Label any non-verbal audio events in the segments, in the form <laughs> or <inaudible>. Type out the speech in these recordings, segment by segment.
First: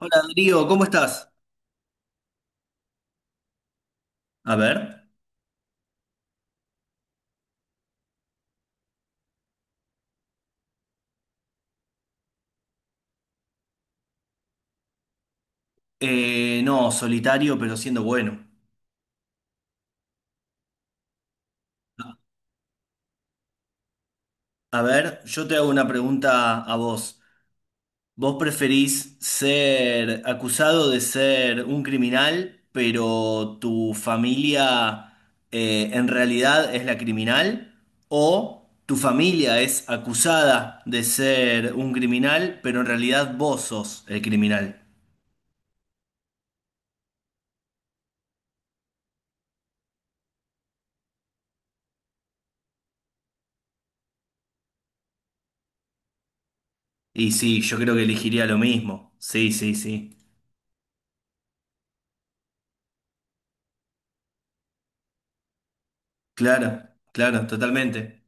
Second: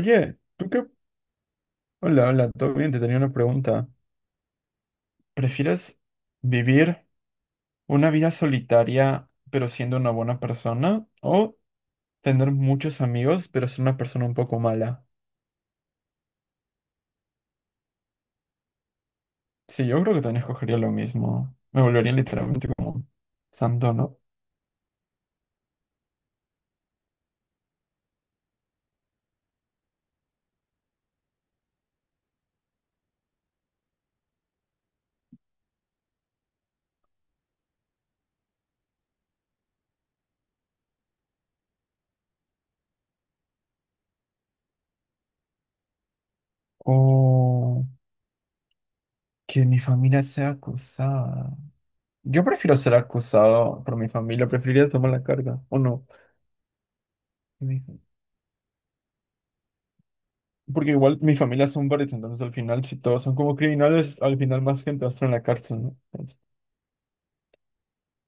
Hola Darío, ¿tú ¿cómo qué? estás? Hola, hola, todo bien, te tenía una pregunta. A ver, ¿Prefieres vivir una vida solitaria pero siendo una buena persona o tener muchos amigos pero ser una persona un poco mala? No, solitario pero siendo bueno. Sí, yo creo que también escogería lo mismo. Me volvería literalmente como un santo, ¿no? A ver, yo te hago una pregunta a vos. ¿Vos preferís ser acusado de ser un criminal, pero tu familia en realidad es la criminal? ¿O tu familia es acusada de ser un criminal, pero en realidad vos sos el criminal? O que mi familia sea acusada. Yo prefiero ser acusado por mi familia, preferiría tomar la carga, ¿o no? Y sí, yo creo que elegiría lo mismo. Sí, sí, sí. Porque igual mi familia son varios, entonces al final, si todos son como criminales, al final más gente va a estar en la cárcel, ¿no? Entonces, Claro, claro, totalmente.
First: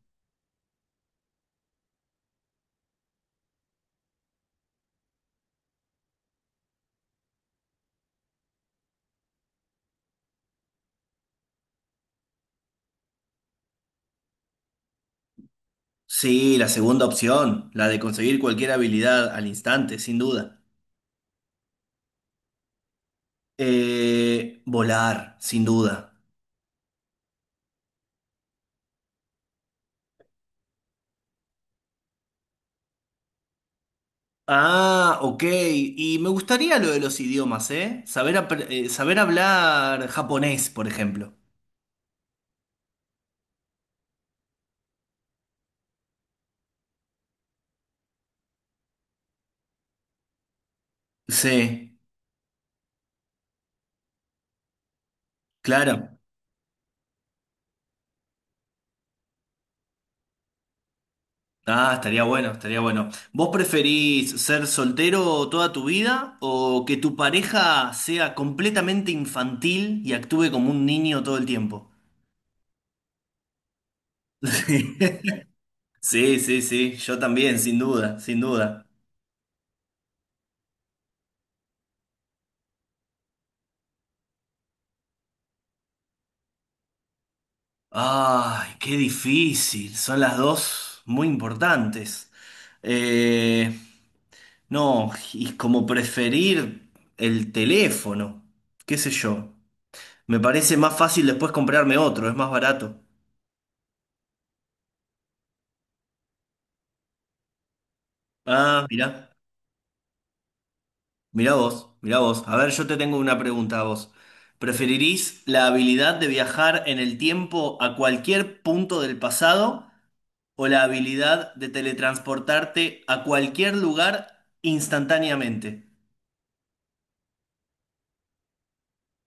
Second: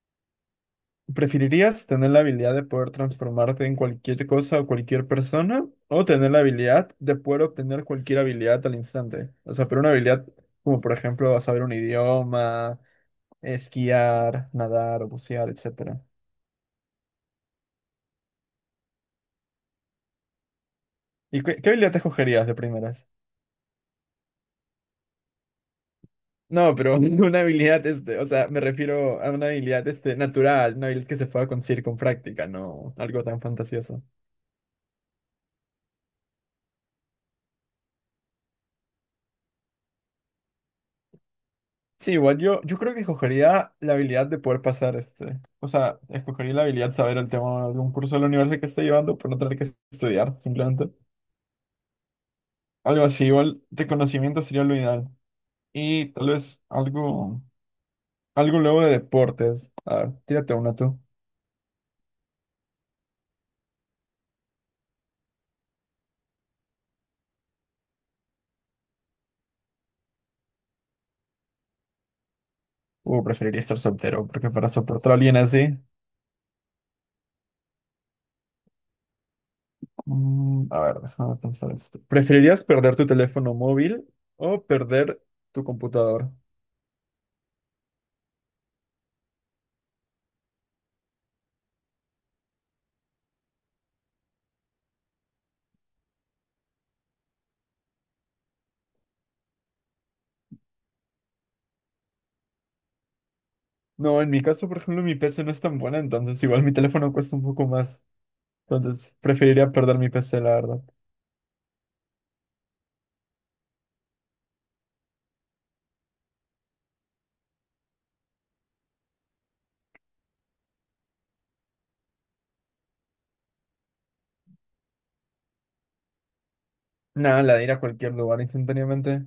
¿preferirías tener la habilidad de poder transformarte en cualquier cosa o cualquier persona? ¿O tener la habilidad de poder obtener cualquier habilidad al instante? O sea, pero una habilidad como, por ejemplo, saber un idioma, esquiar, nadar o bucear, etcétera. Sí, la segunda opción, la de conseguir cualquier habilidad al instante, sin duda. ¿Y qué habilidad te escogerías de primeras? Volar, sin duda. No, pero <laughs> una habilidad, este, o sea, me refiero a una habilidad, este, natural, una habilidad que se pueda conseguir con práctica, no algo tan fantasioso. Ah, ok. Y me gustaría lo de los idiomas, ¿eh? Saber hablar japonés, por ejemplo. Sí, igual yo creo que escogería la habilidad de poder pasar, este, o sea, escogería la habilidad de saber el tema de un curso de la universidad que esté llevando por no tener que estudiar, simplemente. Sí, Algo así, igual reconocimiento sería lo ideal. Y claro. tal vez algo, algo luego de deportes. A ver, tírate una tú. Ah, estaría bueno, estaría bueno. ¿Vos preferís ser soltero toda tu vida o que tu pareja sea completamente infantil y actúe como un niño todo el tiempo? O preferiría estar soltero, <laughs> porque para soportar a Sí. alguien así. Sí, sí, sí, yo también, sin duda, sin duda. Mm, a ver, déjame pensar esto. ¿Preferirías perder tu teléfono móvil o perder tu computadora? Ay, qué difícil, son las dos muy importantes. Eh, no, y como preferir el teléfono, qué sé yo. Me parece más fácil después comprarme otro, es más barato. No, en mi caso, por ejemplo, mi PC no es tan buena, entonces igual mi teléfono cuesta un poco más. Ah, Entonces, mirá, preferiría perder mi PC, la verdad. mirá vos, mirá vos. A ver, yo te tengo una pregunta a vos. ¿Preferirís la habilidad de viajar en el tiempo a cualquier punto del pasado? O la habilidad de teletransportarte a cualquier lugar instantáneamente. Nada, la de ir a cualquier lugar instantáneamente.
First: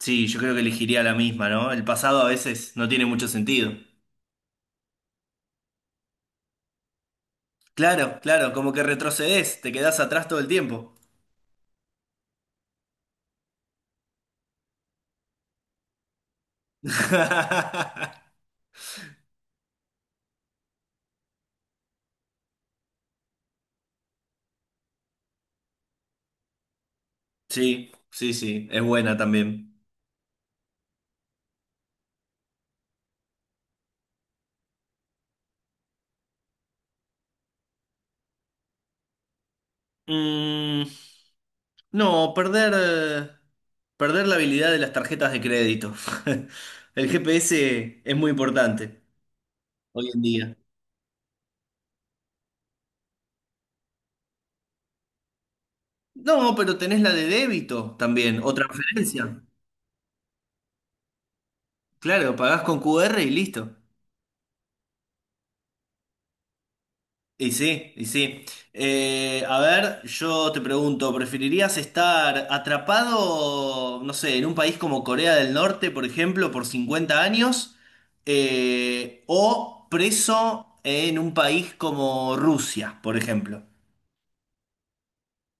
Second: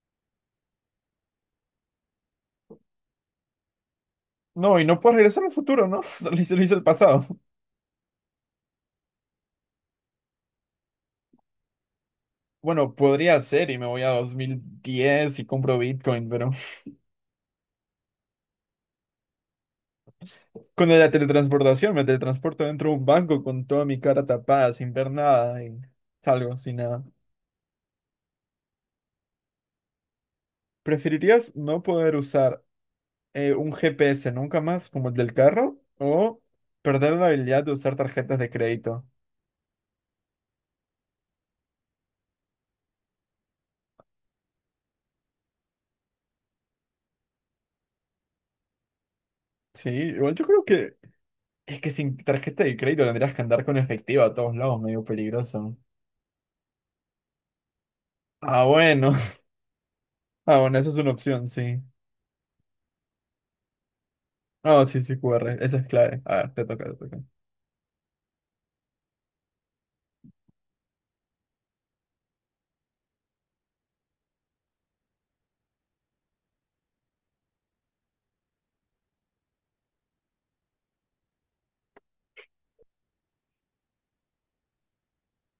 Sí, yo creo que elegiría la misma, ¿no? El pasado a veces no tiene mucho sentido. No, y no puedo regresar al futuro, ¿no? <laughs> Solo hice, lo hice el pasado. Claro, claro, como que retrocedes, te quedás atrás todo el tiempo. Bueno, podría ser y me voy a 2010 y compro Bitcoin, pero <laughs> <laughs> con la teletransportación me teletransporto dentro de un banco con toda mi cara tapada, sin ver nada y salgo sin nada. Sí, sí, sí, es buena también. ¿Preferirías no poder usar un GPS nunca más como el del carro o perder la habilidad de usar tarjetas de crédito? Mm, no, perder, perder la habilidad de las tarjetas de crédito. <laughs> El GPS es muy importante Sí, hoy en igual yo día. creo que es que sin tarjeta de crédito tendrías que andar con efectivo a todos lados, medio peligroso. No, pero tenés la de débito también, o Ah, bueno. <laughs> transferencia. Ah, bueno, esa es una opción, sí. Claro, pagás con QR y listo. Ah, sí, sí, QR, esa es clave. A ver, te toca, te toca. Y sí, y sí. A ver, yo te pregunto, ¿preferirías estar atrapado, no sé, en un país como Corea del Norte, por ejemplo, por 50 años, o preso en un país como Rusia, por ejemplo?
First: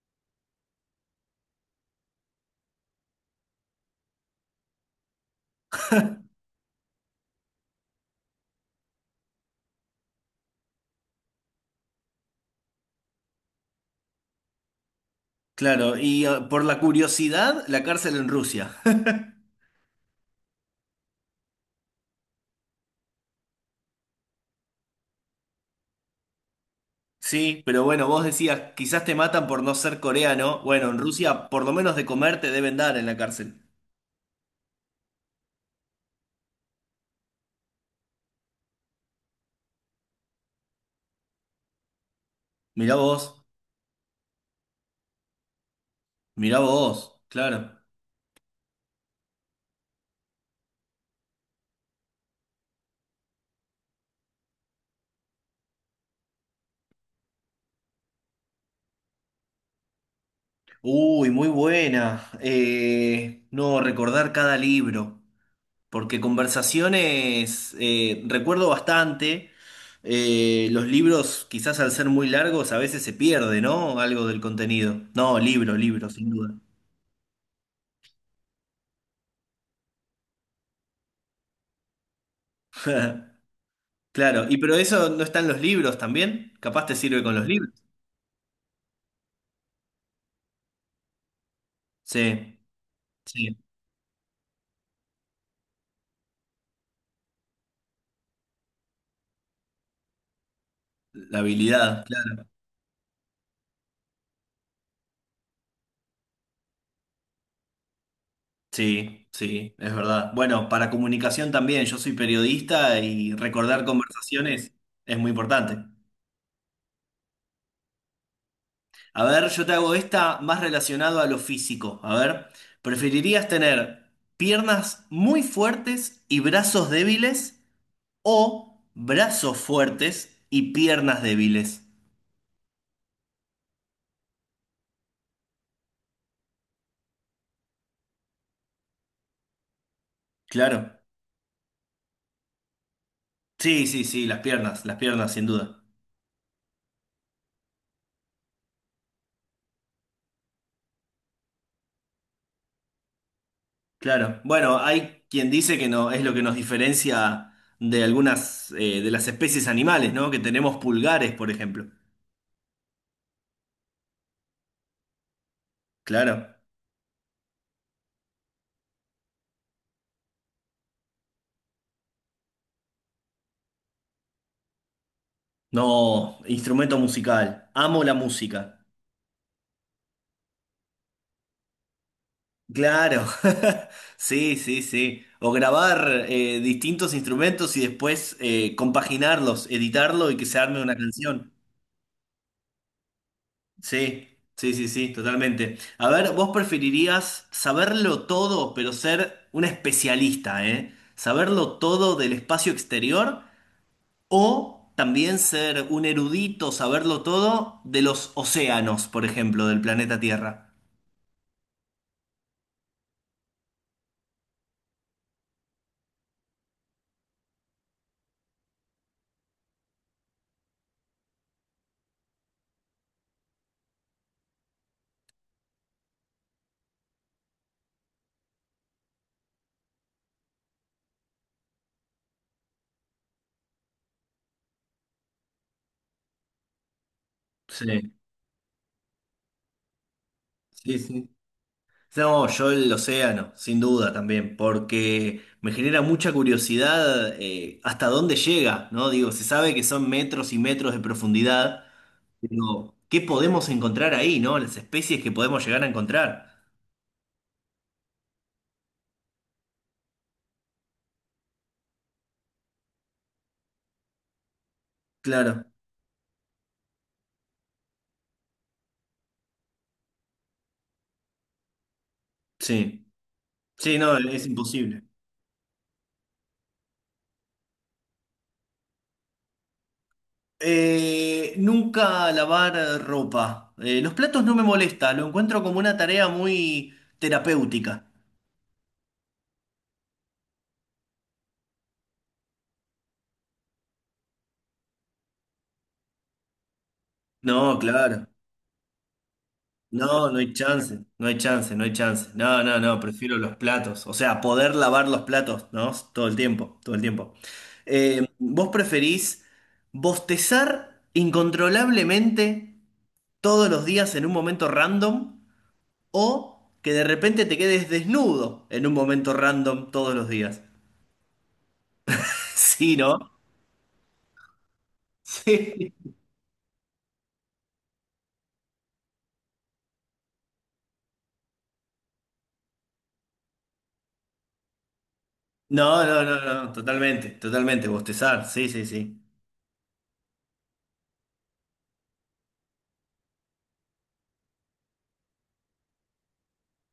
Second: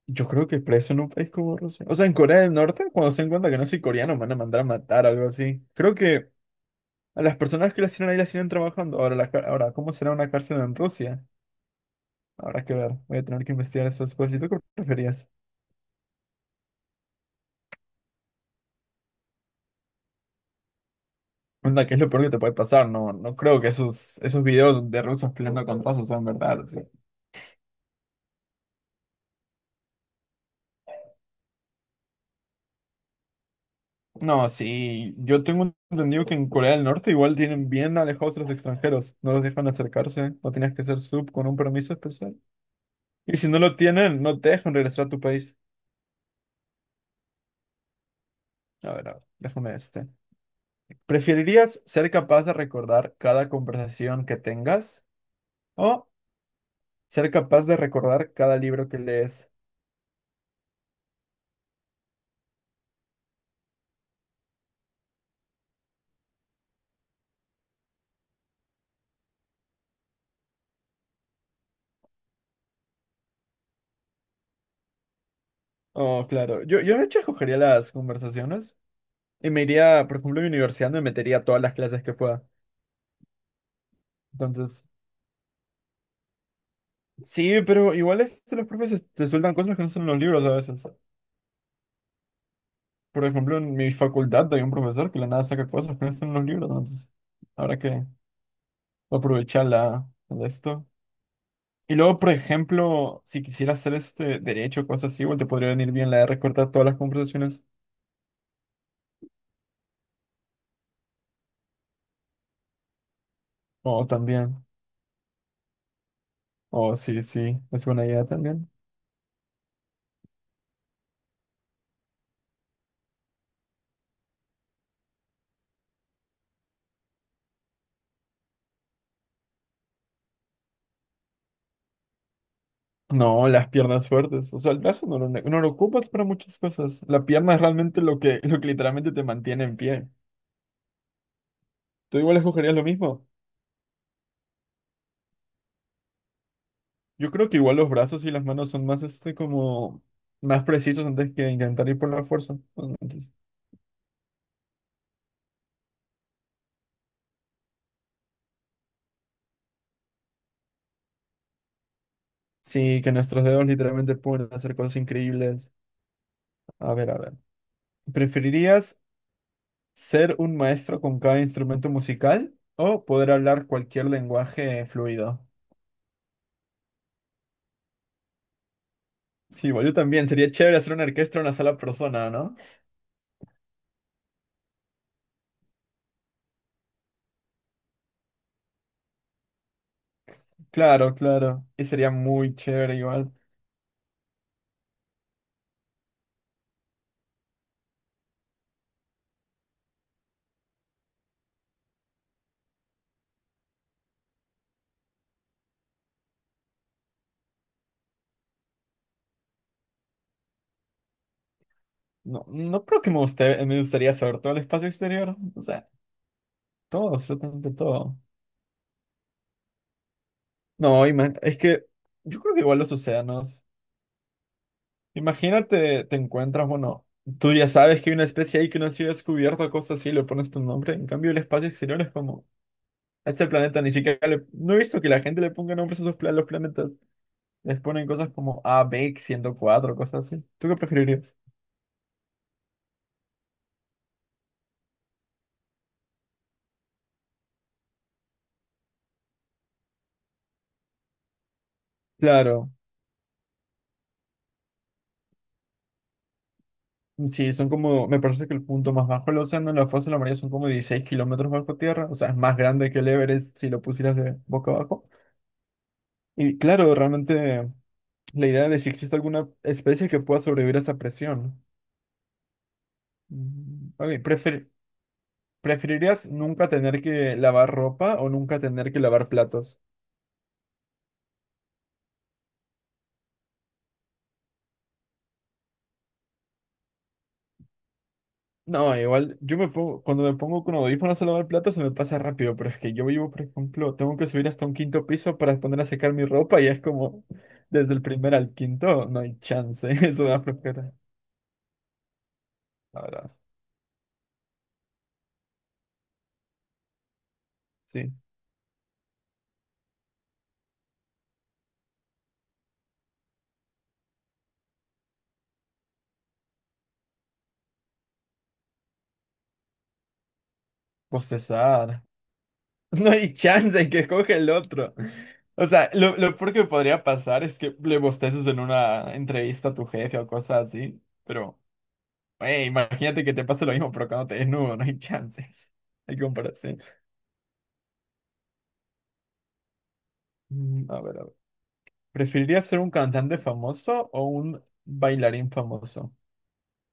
Yo creo que preso en un país como Rusia. O sea, en Corea del Norte, cuando se den cuenta que no soy coreano, me van a mandar a matar o algo así. Creo que a las personas que las tienen ahí las tienen trabajando. Ahora, ahora, ¿cómo será una cárcel en Rusia? Habrá que ver, voy a tener que investigar eso después. ¿Y tú qué preferías? Claro, y por la curiosidad, la cárcel en Rusia. <laughs> Onda, ¿qué es lo peor que te puede pasar? No, no creo que esos videos de rusos peleando con rusos sean verdad. O Sí, pero bueno, vos decías, quizás te matan por no ser coreano. Bueno, en Rusia por lo menos de comer te deben dar en la cárcel. no, sí, yo tengo entendido que en Corea del Norte igual tienen bien alejados a los extranjeros. No los dejan acercarse, no tienes que ser sub con un permiso especial. Mirá Y vos. si no lo tienen, no te dejan regresar a tu país. Mirá vos, claro. A ver, déjame este. ¿Preferirías ser capaz de recordar cada conversación que tengas o ser capaz de recordar cada libro que lees? Uy, muy buena. No, recordar cada libro, porque conversaciones recuerdo bastante. Los libros, quizás al ser muy largos, a veces se pierde, ¿no? Algo del contenido. No, libro, libro, Oh, sin duda. claro. Yo de hecho escogería las conversaciones y me iría, por ejemplo, a mi universidad me metería a todas las clases que pueda. <laughs> Claro, y pero Entonces, eso no está en los libros también. Capaz te sirve con los sí, libros. pero igual este, los profes te sueltan cosas que no están en los libros a veces. Sí, Por sí, ejemplo, en mi facultad hay un profesor que de la nada saca cosas que no están en los libros, entonces habrá que aprovechar la, de esto. la Y habilidad. luego, por ejemplo, si quisiera hacer este derecho, cosas así, igual te podría venir bien la de recortar todas las conversaciones. Sí, sí, es verdad. Bueno, para comunicación también, yo soy periodista y recordar O también. conversaciones es muy importante. O sí, sí, es buena idea también. A ver, yo te hago esta más relacionado a lo físico. A ver, ¿preferirías tener piernas muy fuertes y brazos débiles o brazos fuertes y piernas débiles? No, las piernas fuertes. O sea, el brazo no lo, no lo ocupas para muchas cosas. La pierna es realmente lo que, <laughs> lo que literalmente te mantiene en pie. Claro. ¿Tú igual escogerías lo mismo? Sí, sí, sí, las piernas, sin duda. Yo creo que igual los brazos y las manos son más, este, como, más precisos antes que intentar ir por la fuerza. Entonces, Claro, bueno, hay quien dice que no es lo que nos diferencia de algunas de las especies animales, ¿no? Que tenemos pulgares, por ejemplo. sí, que nuestros dedos literalmente pueden hacer cosas increíbles. Claro. A ver, a ver. ¿Preferirías ser un maestro con cada instrumento musical o poder hablar cualquier lenguaje fluido? No, instrumento musical. Amo la música. Sí, igual yo también. Sería chévere hacer una orquesta en una sola persona, ¿no? Claro. <laughs> Sí, sí, sí. O grabar distintos instrumentos y después compaginarlos, editarlo y que se arme una Claro, canción. claro. Y sería muy chévere igual. Sí, sí, sí, sí, totalmente. A ver, vos preferirías saberlo todo, pero ser un especialista, ¿eh? Saberlo todo del espacio exterior o también ser un erudito, saberlo todo de los océanos, por ejemplo, del planeta Tierra. No, no creo que me guste, me gustaría saber todo el espacio exterior. O sea, todo, absolutamente todo. No, es que yo creo que igual los océanos. Imagínate, te encuentras, bueno, tú ya sabes que hay una especie ahí que no ha sido descubierta, cosas así, le pones tu nombre. En cambio, el espacio exterior es como, a este planeta ni siquiera le... No he visto que la gente le ponga nombres a sus los planetas. Les ponen Sí, cosas como A, B, 104 cosas así. ¿Tú qué sí, sí. preferirías? No, yo el océano, sin duda también, porque me genera mucha curiosidad hasta dónde llega, ¿no? Digo, se sabe que son metros y metros de profundidad. Claro. Pero, ¿qué podemos encontrar ahí, no? Las especies que podemos llegar a encontrar. Sí, son como, me parece que el punto más bajo del océano en la fosa de la María son como 16 kilómetros bajo tierra, o sea, es más grande que el Everest si lo pusieras de boca abajo. Claro, Y claro, realmente la idea de si existe alguna especie que pueda sobrevivir a esa presión. sí. Mm, Sí, no, ok, es imposible. ¿preferirías nunca tener que lavar ropa o nunca tener que lavar platos? Nunca lavar ropa. Los platos no me molesta, lo encuentro como una tarea muy terapéutica. No, igual, yo me pongo, cuando me pongo con audífonos a lavar el plato se me pasa rápido, pero es que yo vivo, por ejemplo, tengo que subir hasta un quinto piso para poner a secar mi ropa y es como, No, desde el claro. primer al quinto, no hay chance, <laughs> es No, no una hay flojera. chance, no hay chance, no hay chance. No, no, no, La verdad, prefiero los platos. O sea, poder lavar los platos, ¿no? Todo el tiempo, todo el tiempo. sí. ¿Vos preferís bostezar incontrolablemente todos los días en un momento random o que de repente te quedes desnudo en un momento random todos los días? <laughs> Bostezar. <laughs> Sí, No ¿no? hay chance que escoge el otro. O sea, Sí. lo peor que podría pasar es que le bosteces en una entrevista a tu jefe o cosas así, pero, hey, imagínate que te pase lo mismo, pero cuando te desnudo, no hay <laughs> chances. No, Hay no, no, no, no, comparación. totalmente, totalmente, bostezar, sí, sí, sí. Mm, a ver, a ver. ¿Preferirías ser un cantante famoso o un bailarín famoso?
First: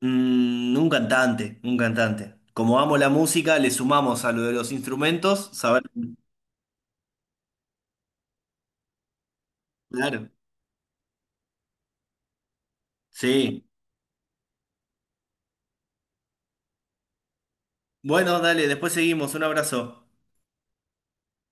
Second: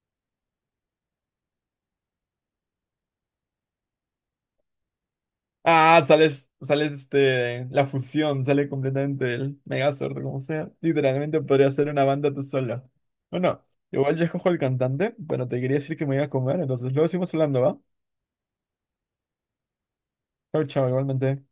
Mm, un cantante, un cantante. Como amo la música, le sumamos a lo de los instrumentos, saber. Ah, sales, sale este, la fusión, sale completamente el Megazord, Claro, como sea. Literalmente podría ser una banda tú solo. sí. Bueno, igual ya escojo el cantante, pero te quería decir que me iba a comer, entonces luego seguimos hablando, ¿va? Bueno, dale, después seguimos, un abrazo. Chao, chao, igualmente.